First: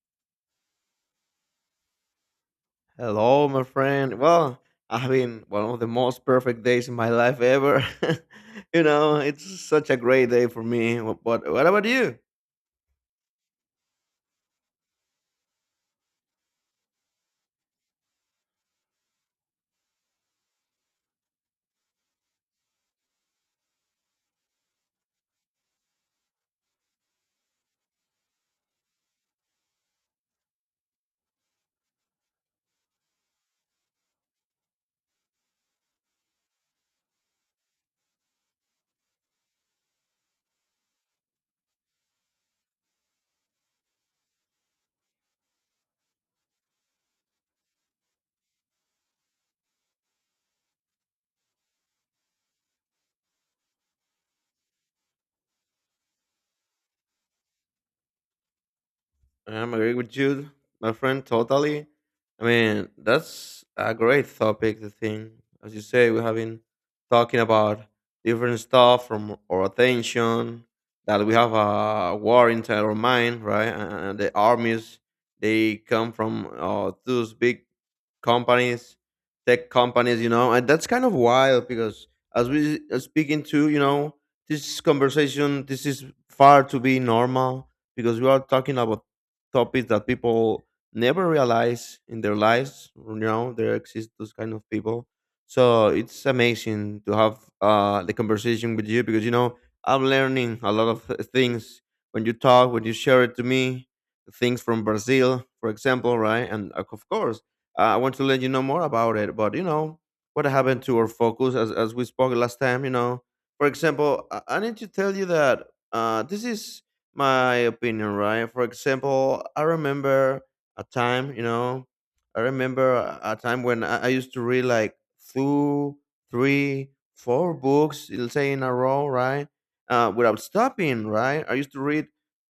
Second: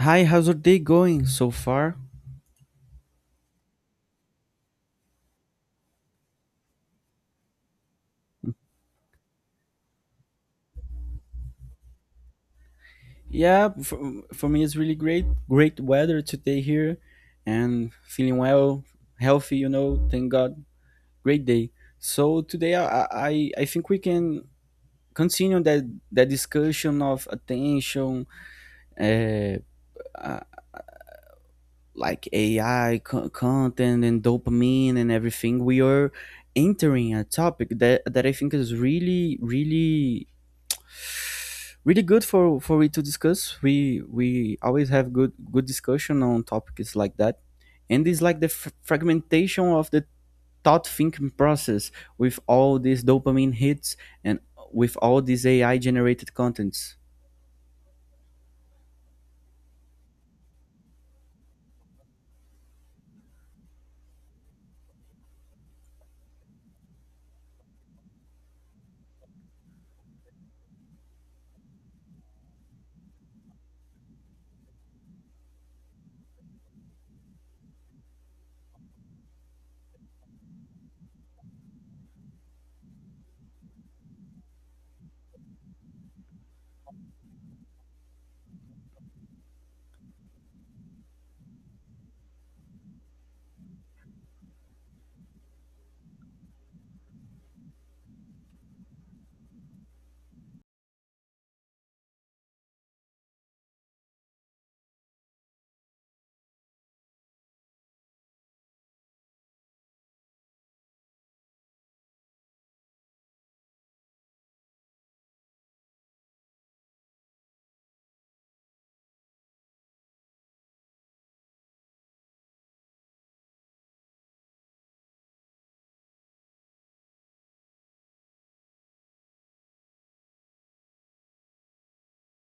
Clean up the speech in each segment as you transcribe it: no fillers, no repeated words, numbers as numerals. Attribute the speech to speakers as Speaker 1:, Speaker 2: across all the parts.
Speaker 1: Hi, how's your day going so far?
Speaker 2: Hello, my friend. Well, I've been one of the most perfect days in my life ever. You know, it's such a great day for me. But what about you?
Speaker 1: Yeah, for me it's really great. Great weather today here and feeling well, healthy, thank God. Great day. So today I think we can continue that discussion of attention, uh, uh, like AI content and dopamine and everything. We are entering a topic that I think is really good for we to discuss, we always have good discussion on topics like that, and it's like the fragmentation of the thought thinking process with all these dopamine hits and with all these AI generated contents.
Speaker 2: I'm agree with you, my friend, totally. I mean, that's a great topic, the thing. As you say, we have been talking about different stuff from our attention, that we have a war inside our mind, right? And the armies, they come from those big companies, tech companies, you know, and that's kind of wild because as we are speaking to, you know, this conversation, this is far to be normal because we are talking about topics that people never realize in their lives, you know, there exist those kind of people. So it's amazing to have the conversation with you because, you know, I'm learning a lot of things when you talk, when you share it to me, things from Brazil, for example, right? And of course, I want to let you know more about it, but you know what happened to our focus as we spoke last time. You know, for example, I need to tell you that this is my opinion, right? For example, I remember a time, you know, I remember a time when I used to read like two, three, four books, let's say in a row, right? Without stopping, right? I used to read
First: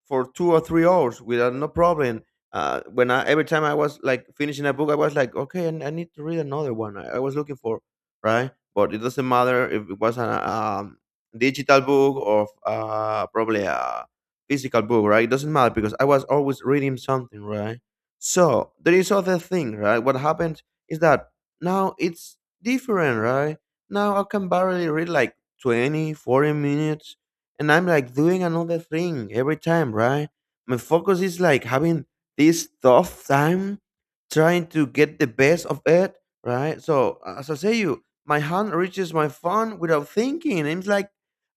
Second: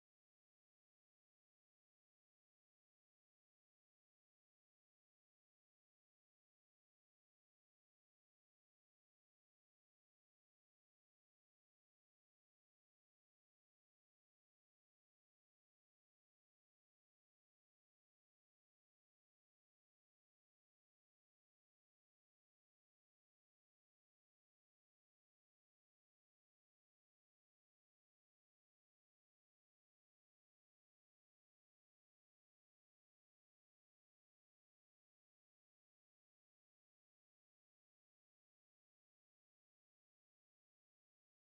Speaker 2: for 2 or 3 hours without no problem when I every time I was like finishing a book, I was like, okay, I need to read another one. I was looking for right, but it doesn't matter if it was a digital book or probably a physical book, right? It doesn't matter because I was always reading something, right? So there is other thing, right? What happened is that now it's different, right? Now I can barely read like 20, 40 minutes, and I'm like doing another thing every time, right? My focus is like having this tough time trying to get the best of it, right? So as I say, you, my hand reaches my phone without thinking. And it's like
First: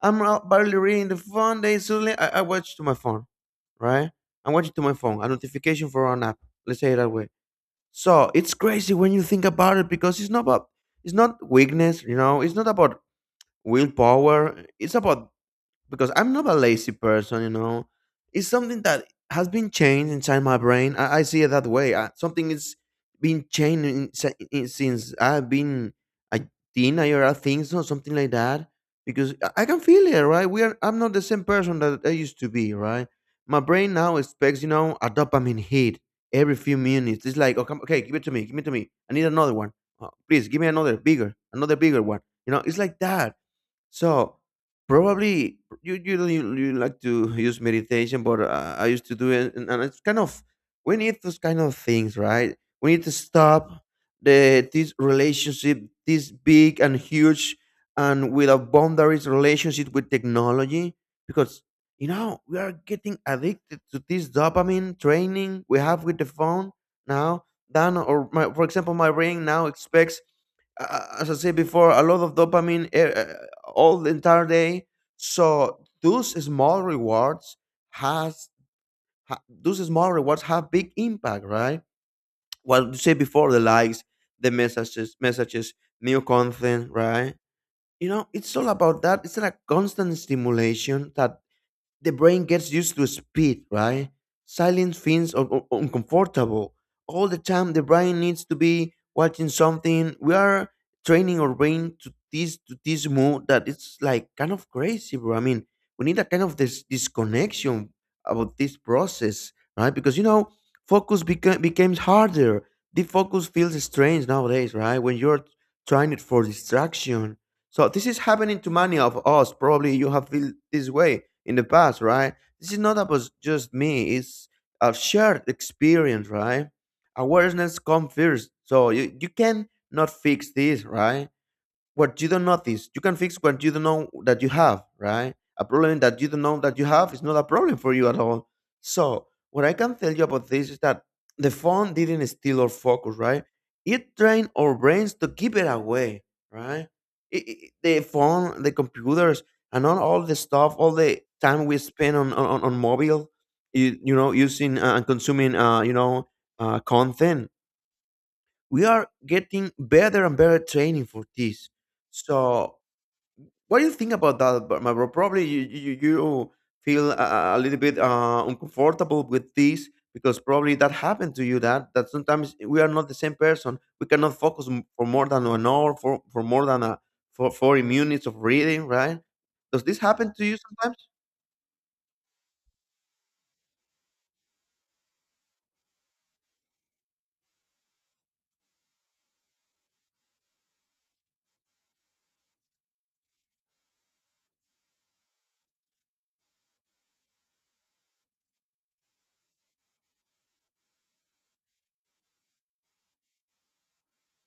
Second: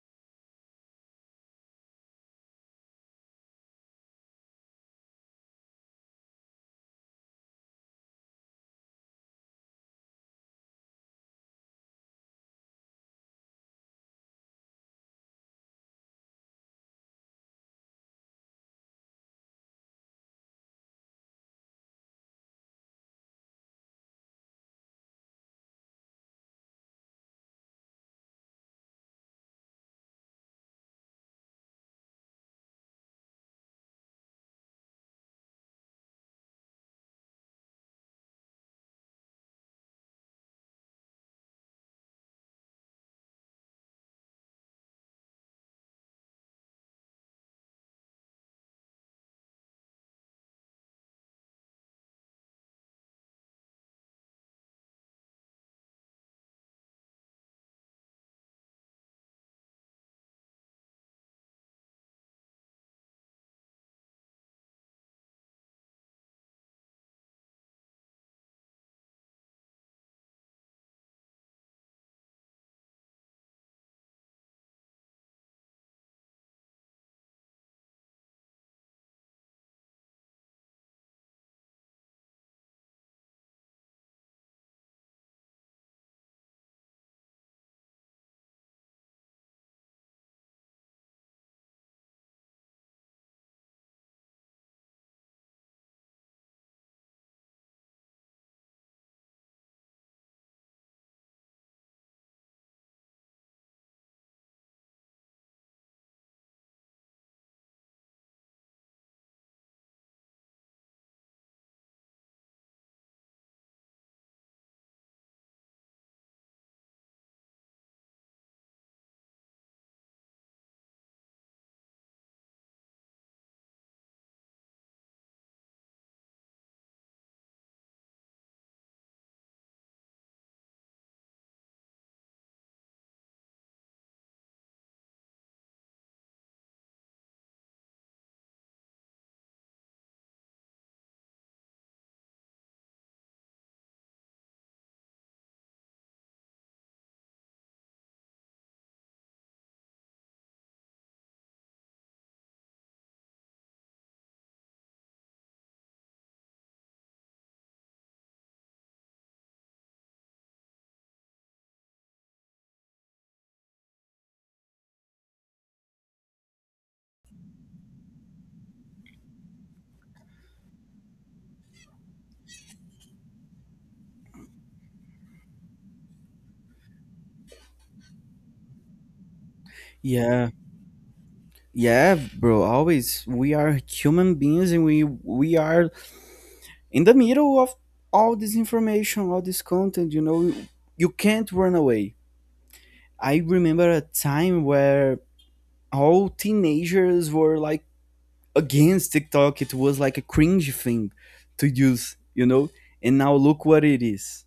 Speaker 2: I'm out barely reading the phone. Then suddenly I watch to my phone, right? I'm watching to my phone. A notification for an app. Let's say it that way. So it's crazy when you think about it because it's not about it's not weakness, you know. It's not about willpower. It's about because I'm not a lazy person, you know. It's something that has been changed inside my brain. I see it that way. I, something is been changed in, since I've been a teenager, I think so, something like that. Because I can feel it, right? We are. I'm not the same person that I used to be, right? My brain now expects, you know, a dopamine hit every few minutes. It's like, oh, come, okay, give it to me, give it to me. I need another one. Oh, please, give me another bigger one. You know, it's like that so probably you don't you like to use meditation, but I used to do it, and it's kind of we need those kind of things, right? We need to stop the this relationship, this big and huge and without boundaries relationship with technology, because you know we are getting addicted to this dopamine training we have with the phone now. Then, or my, for example, my brain now expects as I said before, a lot of dopamine all the entire day. So those small rewards has those small rewards have big impact, right? What you said before, the likes, the messages, messages, new content, right? You know, it's all about that. It's like a constant stimulation that the brain gets used to speed, right? Silence feels uncomfortable. All the time, the brain needs to be watching something. We are training our brain to this move. That it's like kind of crazy, bro. I mean, we need a kind of this disconnection about this process, right? Because you know, focus becomes harder. The focus feels strange nowadays, right? When you're trying it for distraction so this is happening to many of us. Probably you have felt this way in the past, right? This is not about just me. It's a shared experience, right? Awareness comes first. So you can not fix this, right? What you don't notice. You can fix what you don't know that you have, right? A problem that you don't know that you have is not a problem for you at all. So, what I can tell you about this is that the phone didn't steal our focus, right? It trained our brains to keep it away, right? The phone, the computers, and all the stuff, all the time we spend on on mobile, you know, using and consuming, you know, content. We are getting better and better training for this. So what do you think about that, but my bro? Probably you feel a little bit uncomfortable with this because probably that happened to you. That that sometimes we are not the same person. We cannot focus for more than an hour for more than a 40 minutes of reading, right? Does this happen to
Speaker 1: Yeah,
Speaker 2: you sometimes?
Speaker 1: yeah, bro, always we are human beings, and we are in the middle of all this information, all this content. You can't run away. I remember a time where all teenagers were like against TikTok. It was like a cringe thing to use, you know? And now look what it is.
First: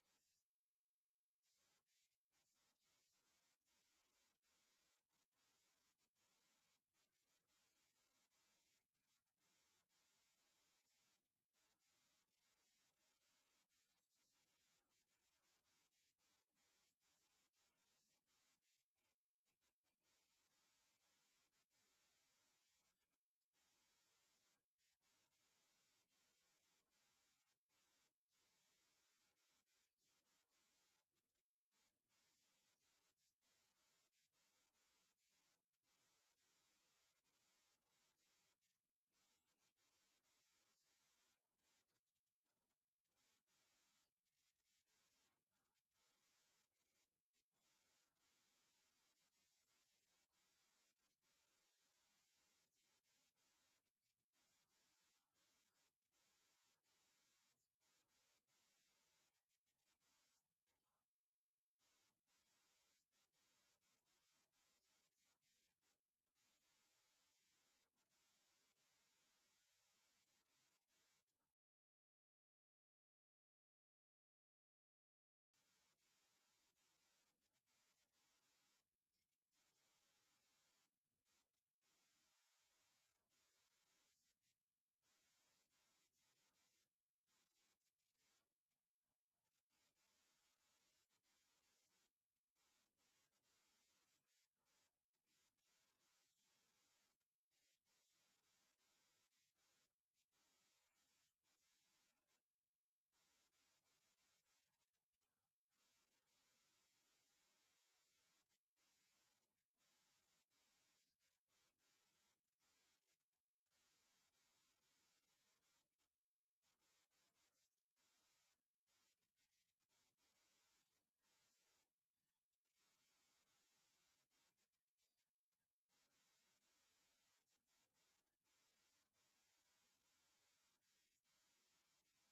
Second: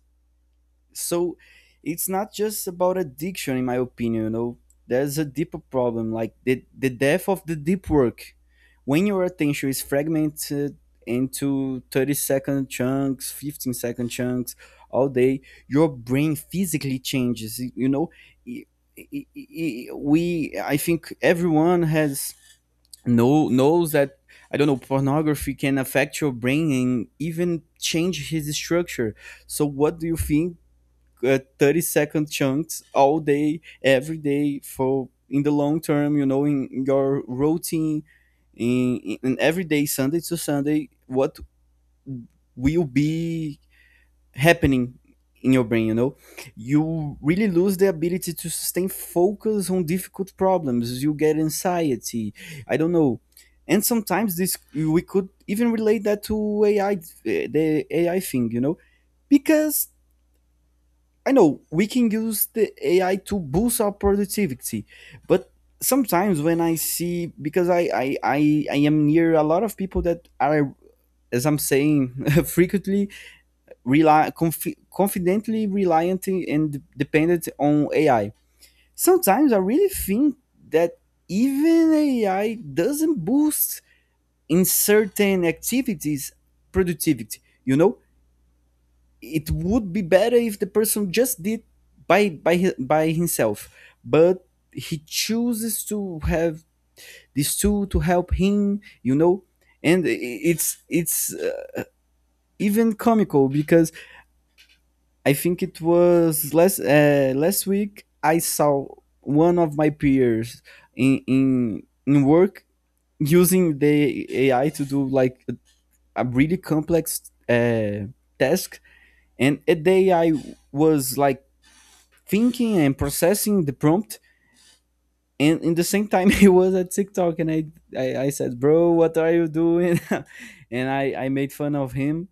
Speaker 1: So it's not just about addiction, in my opinion, you know? There's a deeper problem, like the death of the deep work. When your attention is fragmented into 30-second chunks, 15-second chunks all day, your brain physically changes, you know? I- I- we I think everyone has know knows that, I don't know, pornography can affect your brain and even change his structure. So what do you think? 30 second chunks all day, every day for in the long term. You know, in your routine, in, in every day, Sunday to Sunday, what will be happening in your brain. You really lose the ability to sustain focus on difficult problems. You get anxiety, I don't know. And sometimes this we could even relate that to AI. The AI thing. Because I know we can use the AI to boost our productivity. But sometimes when I see, because I am near a lot of people that are, as I'm saying, frequently rely confidently reliant and dependent on AI. Sometimes I really think that even AI doesn't boost in certain activities productivity. You know, it would be better if the person just did by himself, but he chooses to have this tool to help him. And it's even comical, because I think it was last week I saw one of my peers in work using the AI to do like a really complex uh, task, and the AI was like thinking and processing the prompt. And in the same time, he was at TikTok, and I said, "Bro, what are you doing?" And I made fun of him,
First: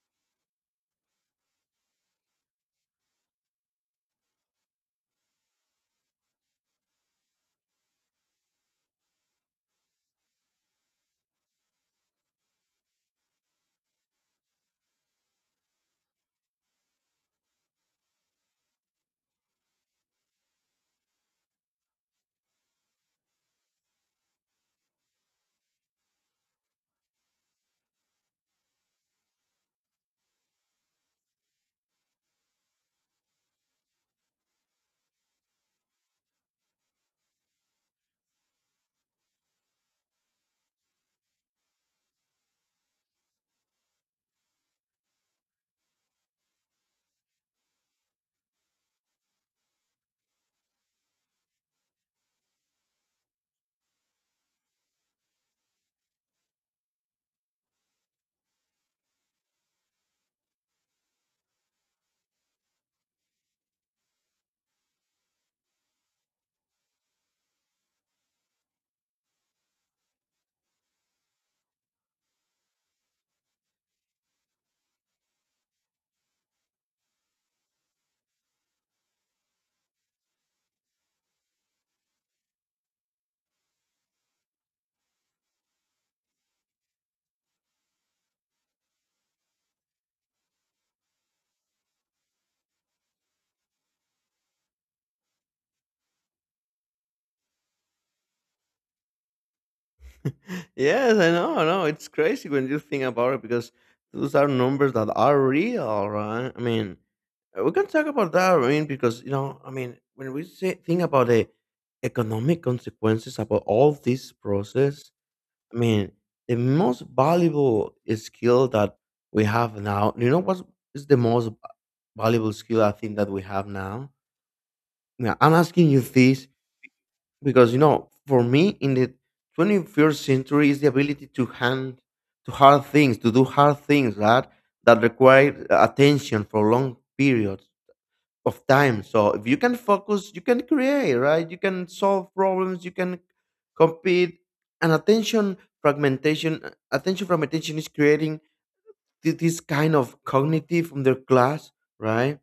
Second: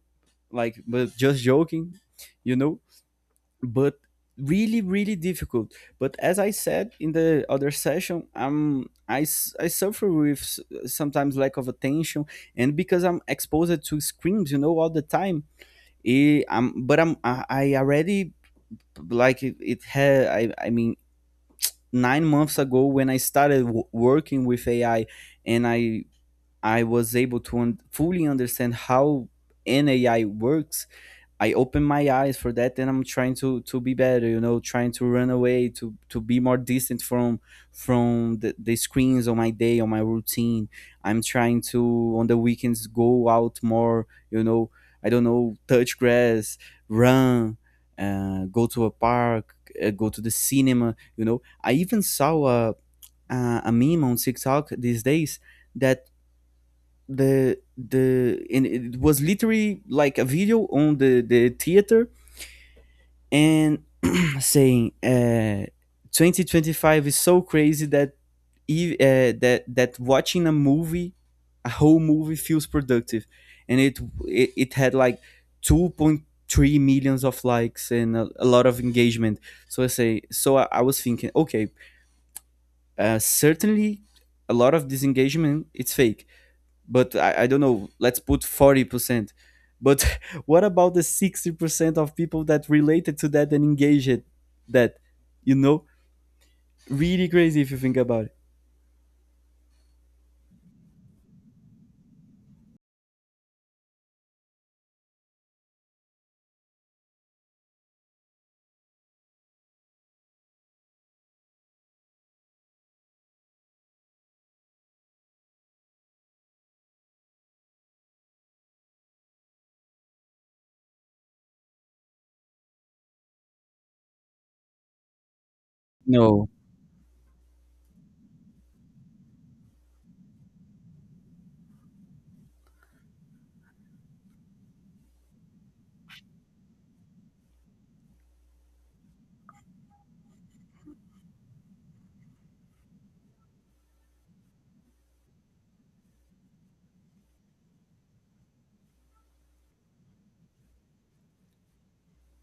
Speaker 1: like, but just joking, you know but really really difficult. But as I said in the other session, I suffer with, sometimes, lack of attention, and because I'm exposed to screens, all the time. Eh, i'm but i'm i, I already like it had, I mean, 9 months ago when I started working with AI, and I was able to fully understand how an AI works. I open my eyes for that, and I'm trying to be better, you know, trying to run away to be more distant from the screens on my day, on my routine. I'm trying to, on the weekends, go out more, I don't know, touch grass, run, go to a park, go to the cinema. I even saw a meme on TikTok these days that the and it was literally like a video on the theater and saying, 2025 is so crazy that, that watching a movie, a whole movie feels productive, and it had like 2.3 millions of likes and a lot of engagement. So I say, so I was thinking, okay, certainly a lot of this engagement it's fake, but I don't know, let's put 40%, but what about the 60% of people that related to that and engaged that you know Really crazy if you think about it.
Speaker 2: Yes, I know, I know. It's crazy when you think about it because those are numbers that are real, right? I mean, we can talk about that, I mean, because you know, I mean, when we say think about the economic consequences about all this process, I mean, the most valuable skill that we have now. You know what is the most valuable skill I think that we have now? Now I'm asking you
Speaker 1: No.
Speaker 2: this because you know, for me, in the 21st century, is the ability to hand to hard things, to do hard things that require attention for long periods of time. So if you can focus, you can create, right? You can solve problems, you can compete. And attention fragmentation is creating this kind of cognitive underclass, right?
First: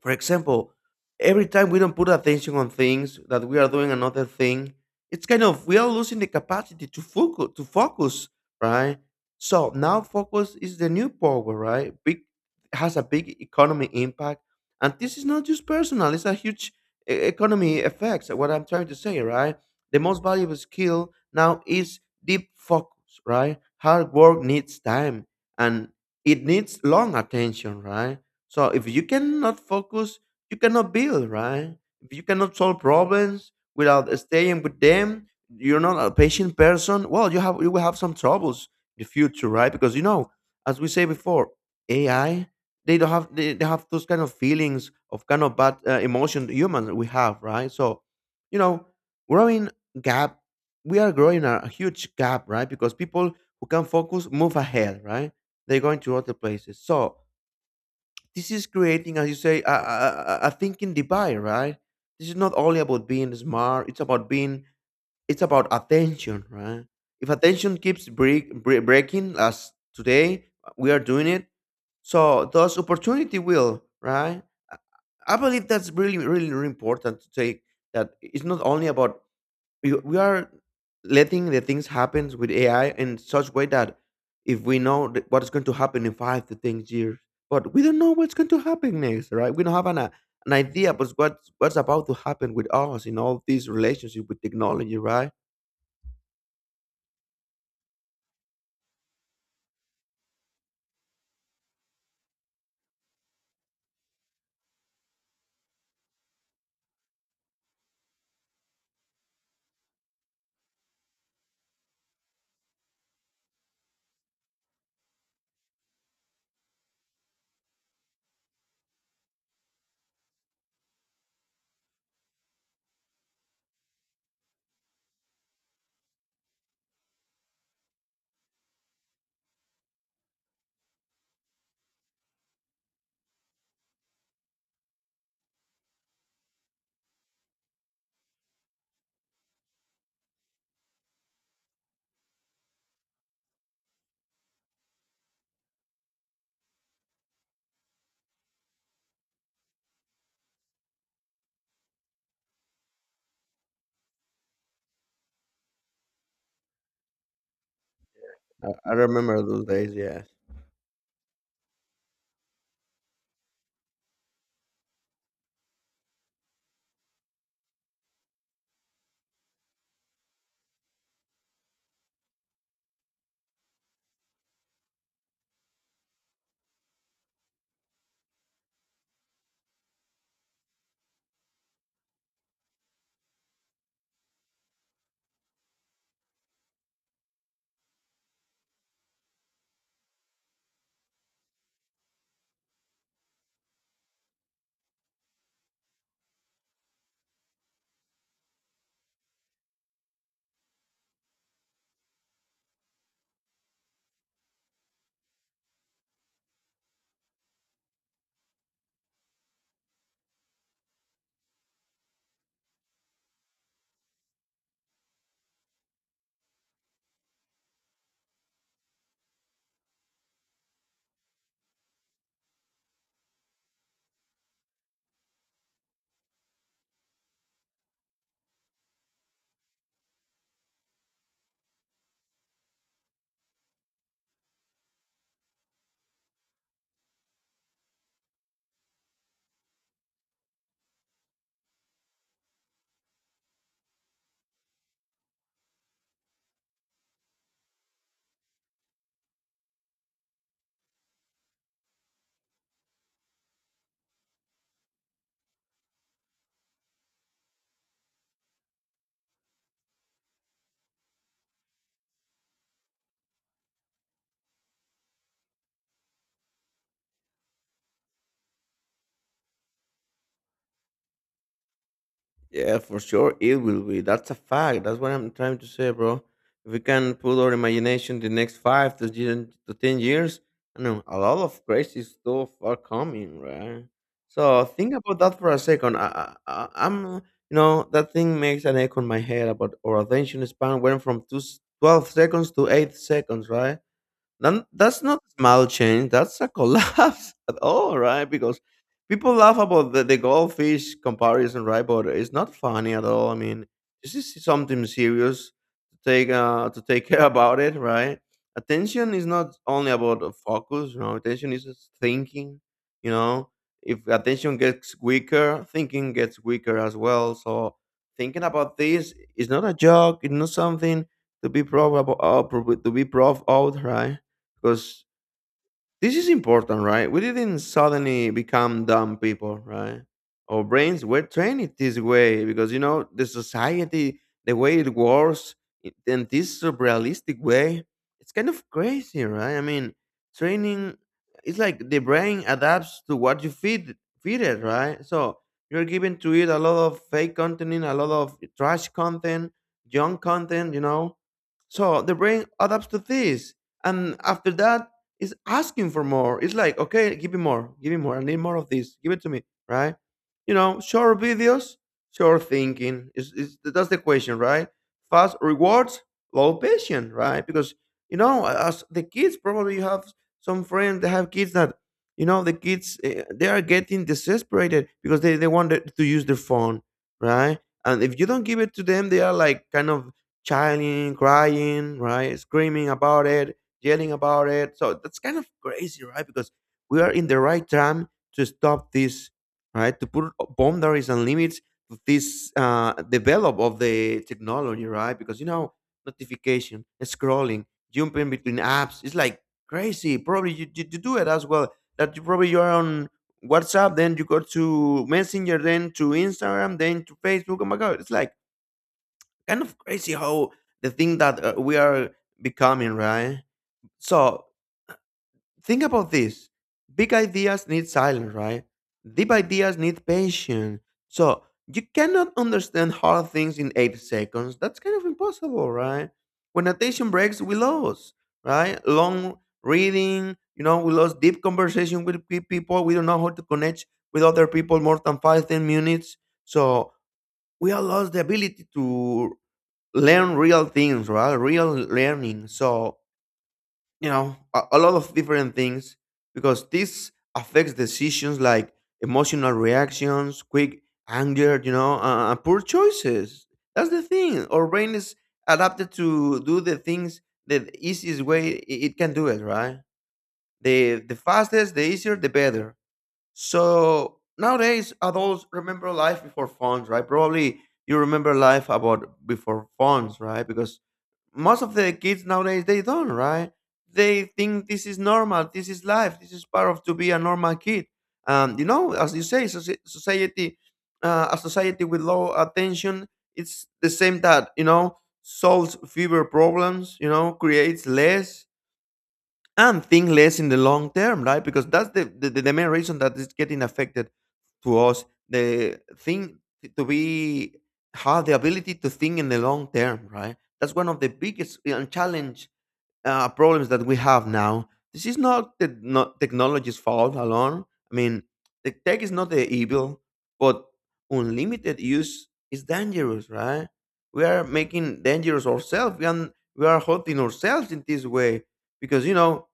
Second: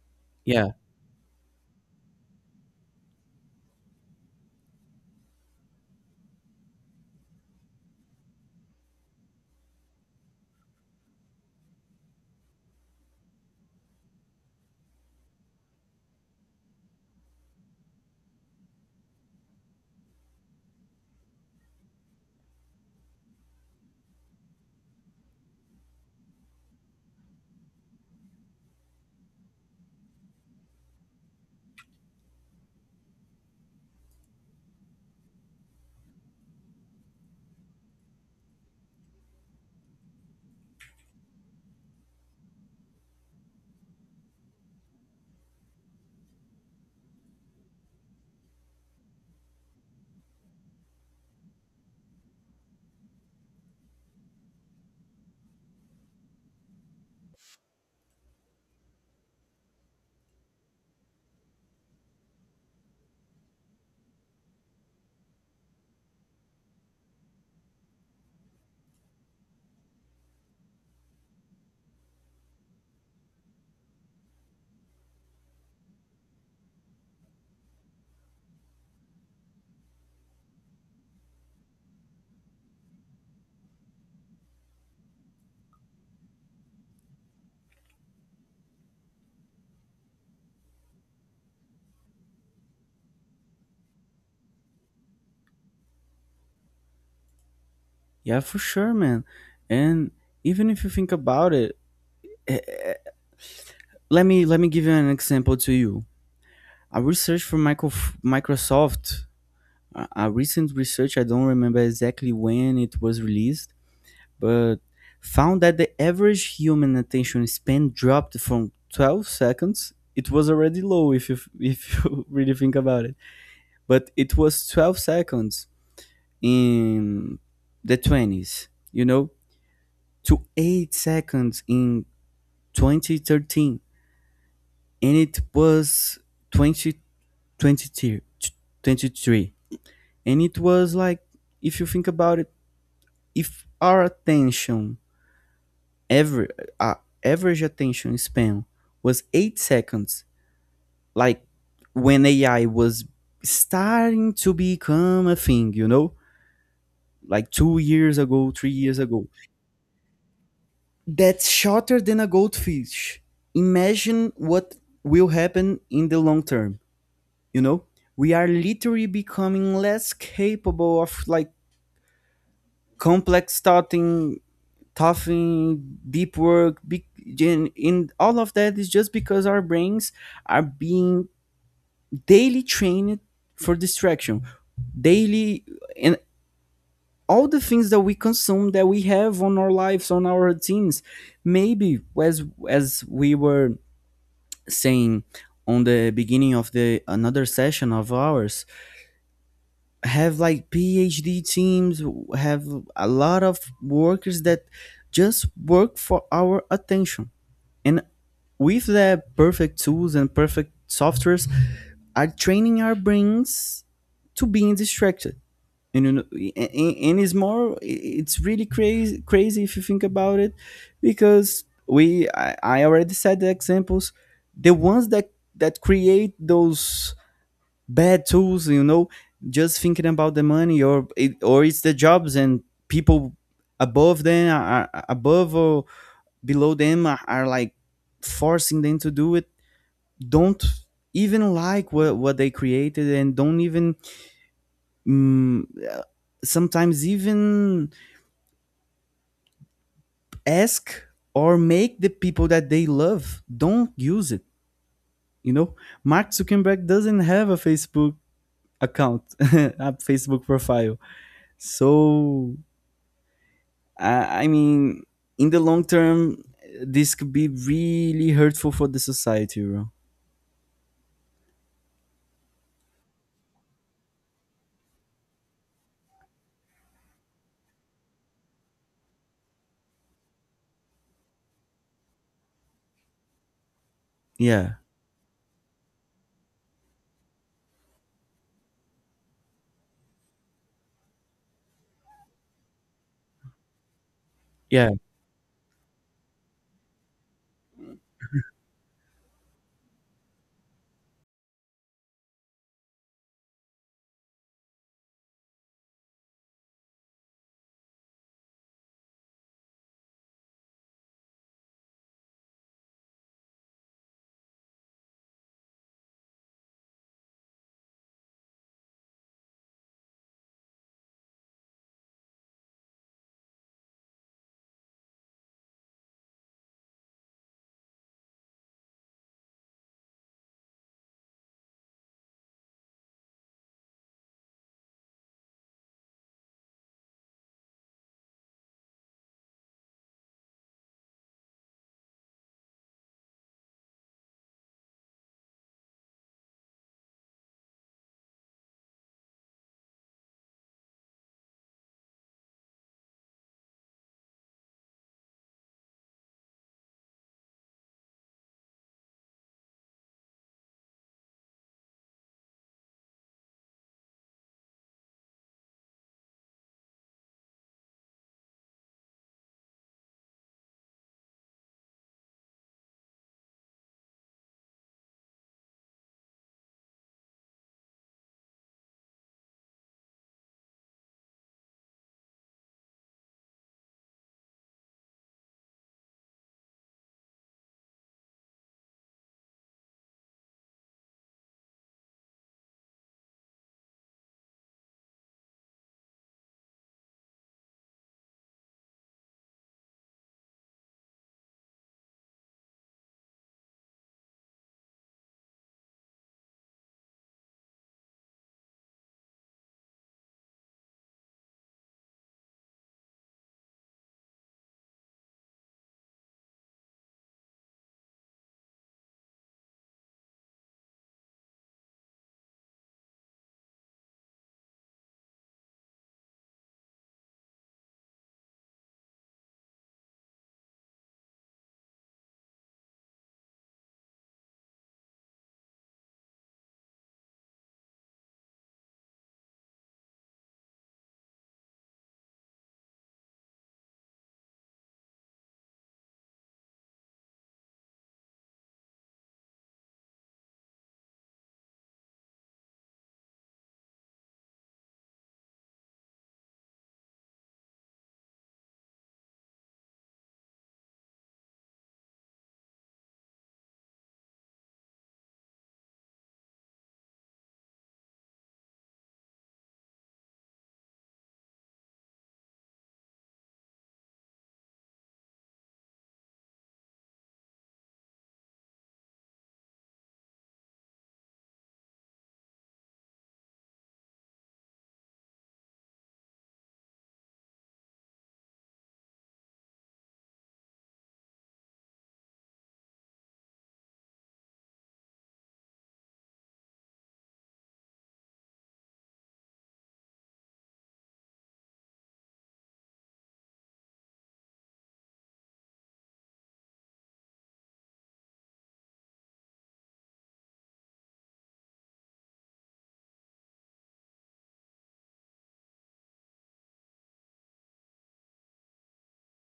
Speaker 2: For
Speaker 1: Yeah,
Speaker 2: example, every time we don't put attention on things that we are doing another thing, it's kind of we are losing the capacity to focus, right? So now focus is the new power, right? Big has a big economy impact, and this is not just personal; it's a huge economy effects. What I'm trying to say, right? The most valuable skill now is deep focus, right? Hard work needs time and it needs long attention, right? So if you cannot focus, you cannot build, right? If you cannot solve problems without staying with them, you're not a patient person. Well, you will have some troubles in the future, right? Because you know, as we say before, AI they don't have they have those kind of feelings of kind of bad emotion humans we have, right? So, you know, growing gap, we are growing a huge gap, right? Because people who can focus move ahead, right? They're going to other places. So this is creating, as you say, a thinking divide, right? This is not only about being smart; it's about being, it's about attention, right? If attention keeps breaking, as today we are doing it, so thus opportunity will, right? I I believe that's really, really, really important to take that. It's not only about we are letting the things happen with AI in such way that if we know what's going to happen in 5 to 10 years, but we don't know what's going to happen next, right? We don't have an idea about what's about to happen with us in all these relationships with technology, right?
Speaker 1: yeah, for sure, man. And even if you think about it, let me give you an example to you. A research from Microsoft, a recent research, I don't remember exactly when it was released, but found that the average human attention span dropped from 12 seconds. It was already low if you really think about it, but it was 12 seconds in the 20s, to 8 seconds in 2013, and it was 2023. And it was like, if you think about it, if our attention, Aver- uh, average attention span was 8 seconds, like when AI was starting to become a thing, like 2 years ago, three
Speaker 2: I
Speaker 1: years ago.
Speaker 2: remember those days, yes.
Speaker 1: That's shorter than a goldfish. Imagine what will happen in the long term, you know? We are literally becoming less capable of, like, complex thought in toughing, deep work, big, in all of that, is just because our brains are being daily trained for distraction, daily, and all the things that we consume, that we have on our lives, on our routines. Maybe, as we were saying on the beginning of the another session of ours, have like PhD teams, have a lot of workers that just work for our attention and, with the perfect tools and perfect softwares, are training our brains to being distracted and, and it's really crazy crazy if you think about it. Because I already said the examples, the ones that create those bad tools, just thinking about the money, or it's the jobs, and people above them are above, or below them are like forcing them to do it, don't even like what they created, and don't even, mm, sometimes even, ask or make the people that they love don't use it you know Mark Zuckerberg doesn't have a Facebook account, a Facebook profile. So, I mean, in the long term this could be really hurtful for the society, bro.
Speaker 2: Yeah, for sure it will be. That's a fact. That's what I'm trying to say, bro. If we can put our imagination the next five to ten years, I know a lot of crazy stuff are coming, right? So
Speaker 1: Yeah,
Speaker 2: think about that for a second. I'm, you know, that thing makes an echo in my head about our attention span went from 12 seconds to 8 seconds, right? Then
Speaker 1: yeah.
Speaker 2: that's not small change. That's a collapse at all, right? Because people laugh about the goldfish comparison, right? But it's not funny at all. I mean, this is something serious to take care about it, right? Attention is not only about the focus, you know. Attention is just thinking, you know. If attention gets weaker, thinking gets weaker as well. So thinking about this is not a joke. It's not something to be proud about, to be proud of, right? Because this is important, right? We didn't suddenly become dumb people, right? Our brains were trained this way because you know the society, the way it works in this surrealistic way, it's kind of crazy, right? I mean, training, it's like the brain adapts to what you feed it, right? So you're given to eat a lot of fake content, a lot of trash content, junk content, you know. So the brain adapts to this. And after that, is asking for more. It's like, okay, give me more, give me more. I need more of this. Give it to me, right? You know, short videos, short thinking. Is that's the question, right? Fast rewards, low patience, right? Because you know, as the kids, probably you have some friends that have kids that you know the kids, eh, they are getting desesperated because they want to use their phone, right? And if you don't give it to them, they are like kind of chilling, crying, right, screaming about it, yelling about it. So that's kind of crazy, right? Because we are in the right time to stop this, right? To put boundaries and limits to this, develop of the technology, right? Because you know, notification, scrolling, jumping between apps, it's like crazy. Probably you do it as well. That you probably you are on WhatsApp, then you go to Messenger, then to Instagram, then to Facebook. Oh my God, it's like kind of crazy how the thing that we are becoming, right? So think about this. Big ideas need silence, right? Deep ideas need patience. So you cannot understand hard things in 8 seconds. That's kind of impossible, right? When attention breaks, we lose, right? Long reading, you know, we lost deep conversation with people. We don't know how to connect with other people more than 5, 10 minutes So we have lost the ability to learn real things, right? Real learning. So you know, a lot of different things, because this affects decisions, like emotional reactions, quick anger, you know, and poor choices. That's the thing. Our brain is adapted to do the things the easiest way it can do it, right? The fastest, the easier, the better. So nowadays adults remember life before phones, right? Probably you remember life about before phones, right? Because most of the kids nowadays, they don't, right? They think this is normal, this is life, this is part of to be a normal kid. And you know, as you say, society, a society with low attention, it's the same that you know solves fewer problems, you know, creates less and think less in the long term, right? Because that's the the main reason that it's getting affected to us. The thing to be, have the ability to think in the long term, right? That's one of the biggest challenge, problems that we have now. This is not the, not technology's fault alone. I mean, the tech is not the evil, but unlimited use is dangerous, right? We are making dangerous ourselves, and we are hurting ourselves in this way because you know,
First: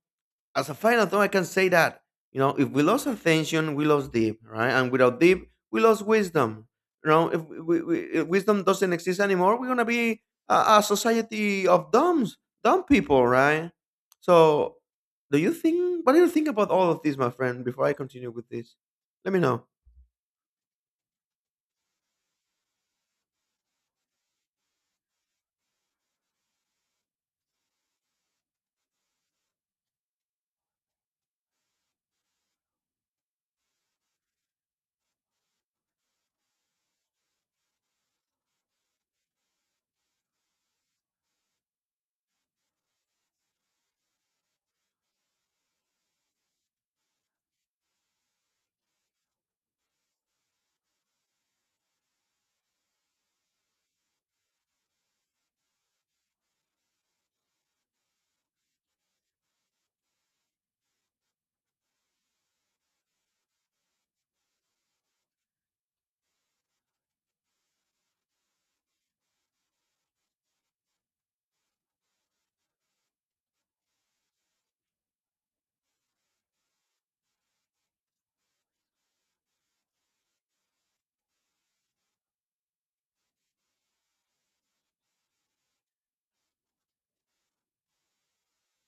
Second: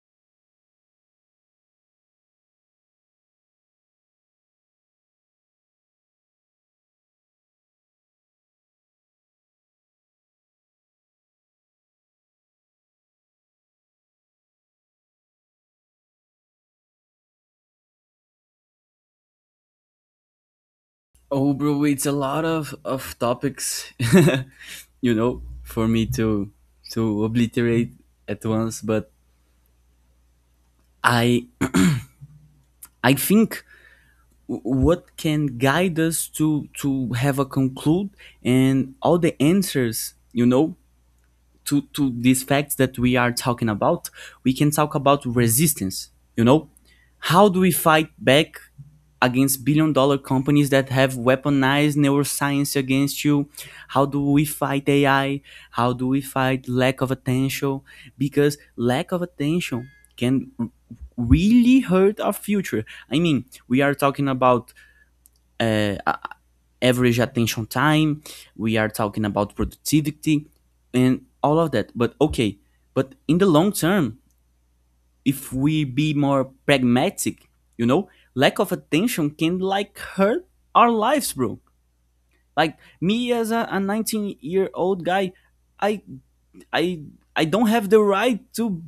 Speaker 2: as a final thought, I can say that you know if we lost attention, we lost deep, right? And without deep, we lost wisdom. You know, if, we, if wisdom doesn't exist anymore, we're gonna be a society of dumbs, dumb people, right? So, do you think? What do you think about all of this, my friend? Before I continue with this, let me know.
Speaker 1: Oh, bro, it's a lot of topics, for me to obliterate at once. But I I think what can guide us to have a conclude and all the answers, to these facts that we are talking about, we can talk about resistance. You know, how do we fight back against billion dollar companies that have weaponized neuroscience against you? How do we fight AI? How do we fight lack of attention? Because lack of attention can really hurt our future. I mean, we are talking about, uh, average attention time, we are talking about productivity and all of that, but okay, but in the long term, if we be more pragmatic, you know lack of attention can, like, hurt our lives, bro. Like me, as a 19-year-old guy, i I I don't have the right to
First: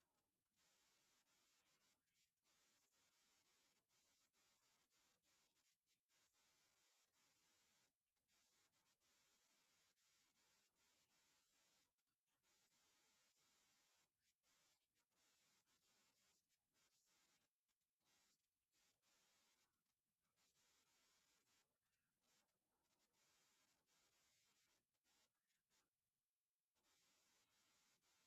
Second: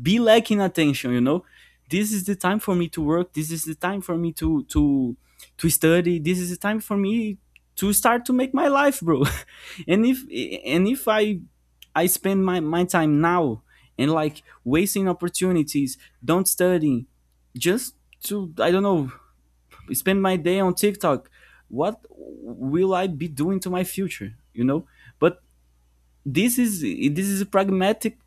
Speaker 1: be lacking attention. You know, this is the time for me to work. This is the time for me to study. This is the time for me to start to make my life, bro. and if and if I I spend my time now and, like, wasting opportunities, don't study, just to, I don't know, spend my day on TikTok. What will I be doing to my future? But this is a pragmatic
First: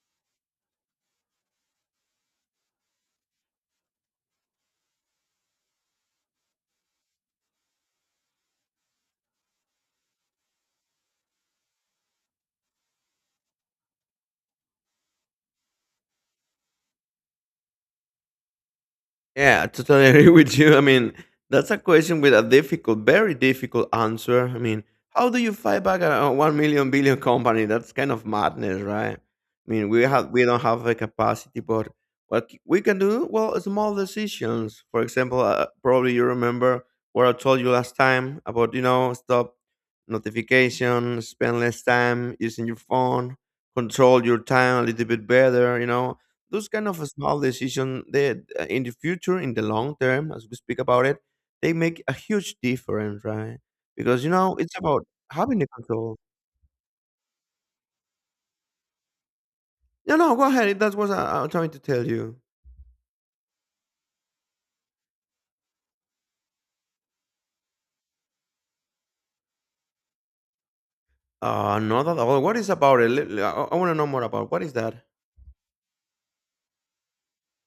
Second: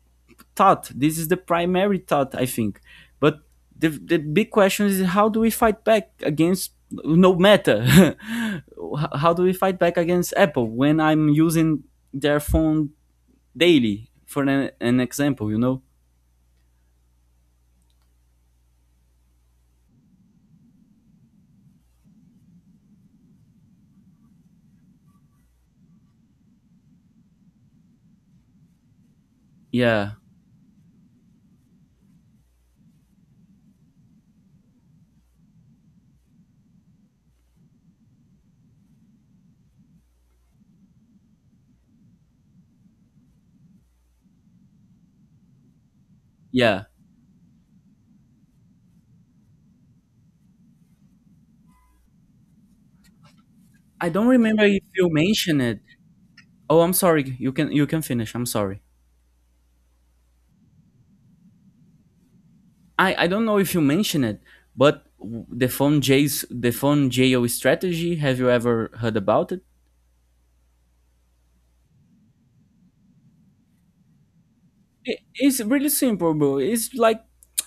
Speaker 1: thought. This is the primary thought, I think. But the big question is, how do we fight back against, no matter, how do we fight back against Apple when I'm using their phone daily for an example.
Speaker 2: Yeah, I totally agree with you. I mean, that's a question with a difficult, very difficult answer. I mean, how do you fight back at a one million billion company? That's kind of madness, right? I mean,
Speaker 1: Yeah,
Speaker 2: we don't have the capacity, but we can do? Well, small decisions. For example, probably you remember what I told you last time about you know stop notification, spend less time using your phone, control your time a little bit better. You know, those
Speaker 1: yeah,
Speaker 2: kind of small decision, they, in the future, in the long term as we speak about it, they make a huge difference, right?
Speaker 1: I
Speaker 2: Because
Speaker 1: don't
Speaker 2: you know
Speaker 1: remember
Speaker 2: it's
Speaker 1: if
Speaker 2: about
Speaker 1: you
Speaker 2: having
Speaker 1: mentioned
Speaker 2: the
Speaker 1: it.
Speaker 2: control.
Speaker 1: Oh, I'm sorry, you can finish, I'm sorry.
Speaker 2: No, no, go ahead. That's what I'm trying to tell you.
Speaker 1: I don't know if you mentioned it, but the phone jail strategy, have you ever heard about it?
Speaker 2: Uh, not at all. What is about it? I want to know more about what is that.
Speaker 1: It's really simple, bro. It's like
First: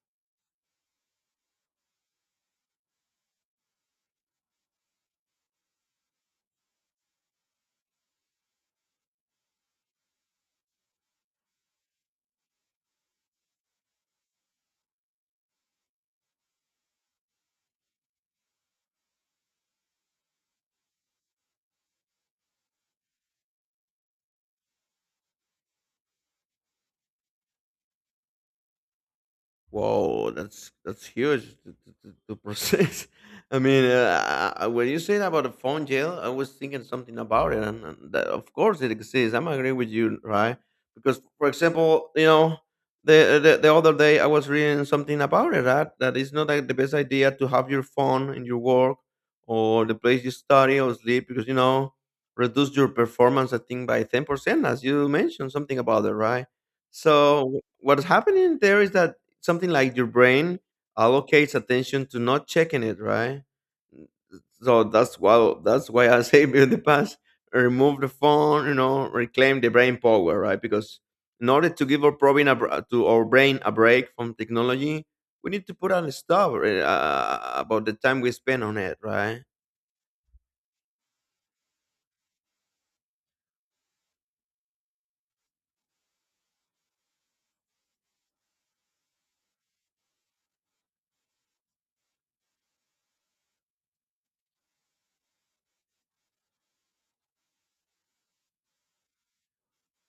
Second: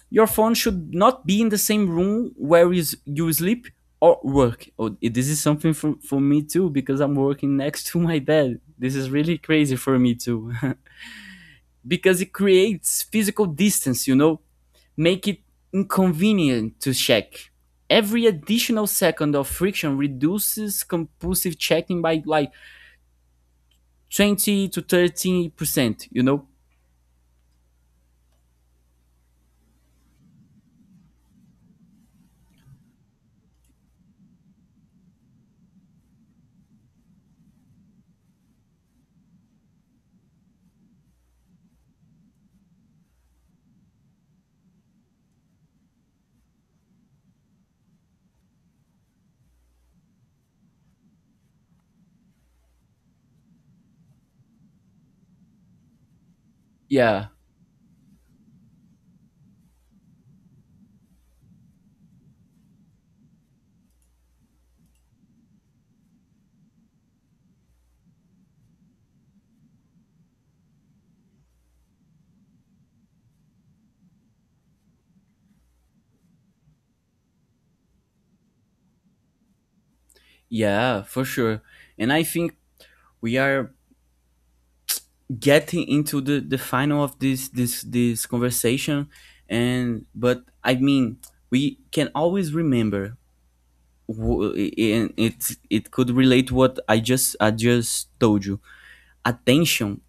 Speaker 1: your phone should not be in the same room where is you sleep or work. Oh, this is something for me too because I'm working next to my bed. This is really crazy for me too because it creates physical distance. Make it inconvenient to check. Every additional second of friction reduces compulsive checking by like 20 to 30%. You know,
Speaker 2: Whoa, that's huge to process. I mean, when you said about a phone jail, I was thinking something about it, and that, of course it exists. I'm agree with you, right? Because, for example, you know, the other day I was reading something about it, that that is not like the best idea to have your phone in your work or the place you study or sleep because you know reduce your performance. I think by 10%, as you mentioned something about it, right?
Speaker 1: yeah,
Speaker 2: So what's happening there is that something like your brain allocates attention to not checking it, right? So that's why I say build the past, remove the phone, you know, reclaim the brain power, right? Because in order to give our brain a, br- to our brain a break from technology, we need to put on a stop, about the time we spend on it, right?
Speaker 1: yeah, for sure. And I think we are getting into the final of this conversation, and but I mean, we can always remember, and it could relate what I just told you. Attention,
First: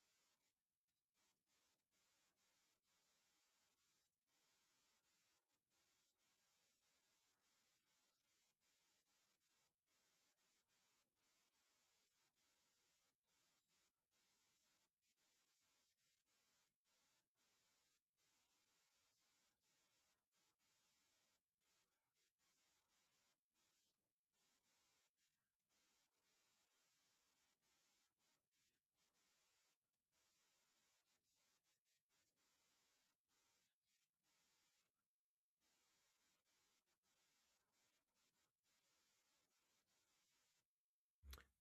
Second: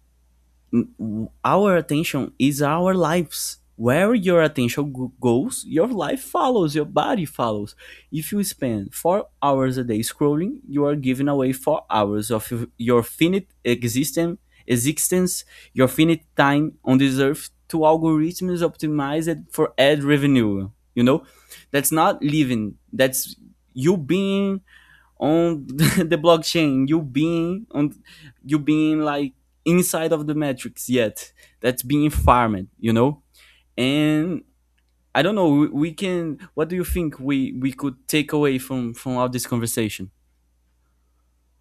Speaker 1: our attention is our lives. Where your attention goes, your life follows, your body follows. If you spend 4 hours a day scrolling, you are giving away 4 hours of your finite existence, your finite time on this earth to algorithms optimized for ad revenue. You know, that's not living. That's you being on, the blockchain, you being on, you being like inside of the matrix, yet, that's being farmed. And, I don't know, we can, what do you think we could take away from all this conversation.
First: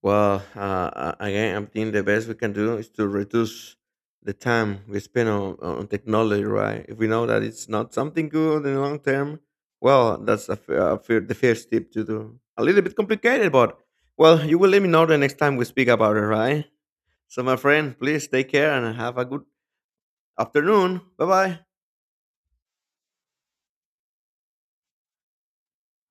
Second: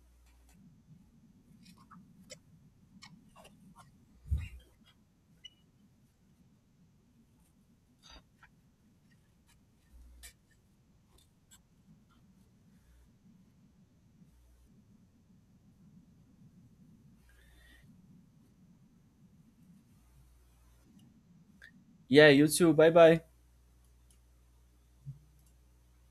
Speaker 2: Well, again, I think the best we can do is to reduce the time we spend on technology, right? If we know that it's not something good in the long term, well, that's a, the first tip to do. A little bit complicated, but well, you will let me know the next time we speak about it, right? So, my friend, please take care and have a good afternoon. Bye bye.
Speaker 1: Yeah, you too. Bye bye.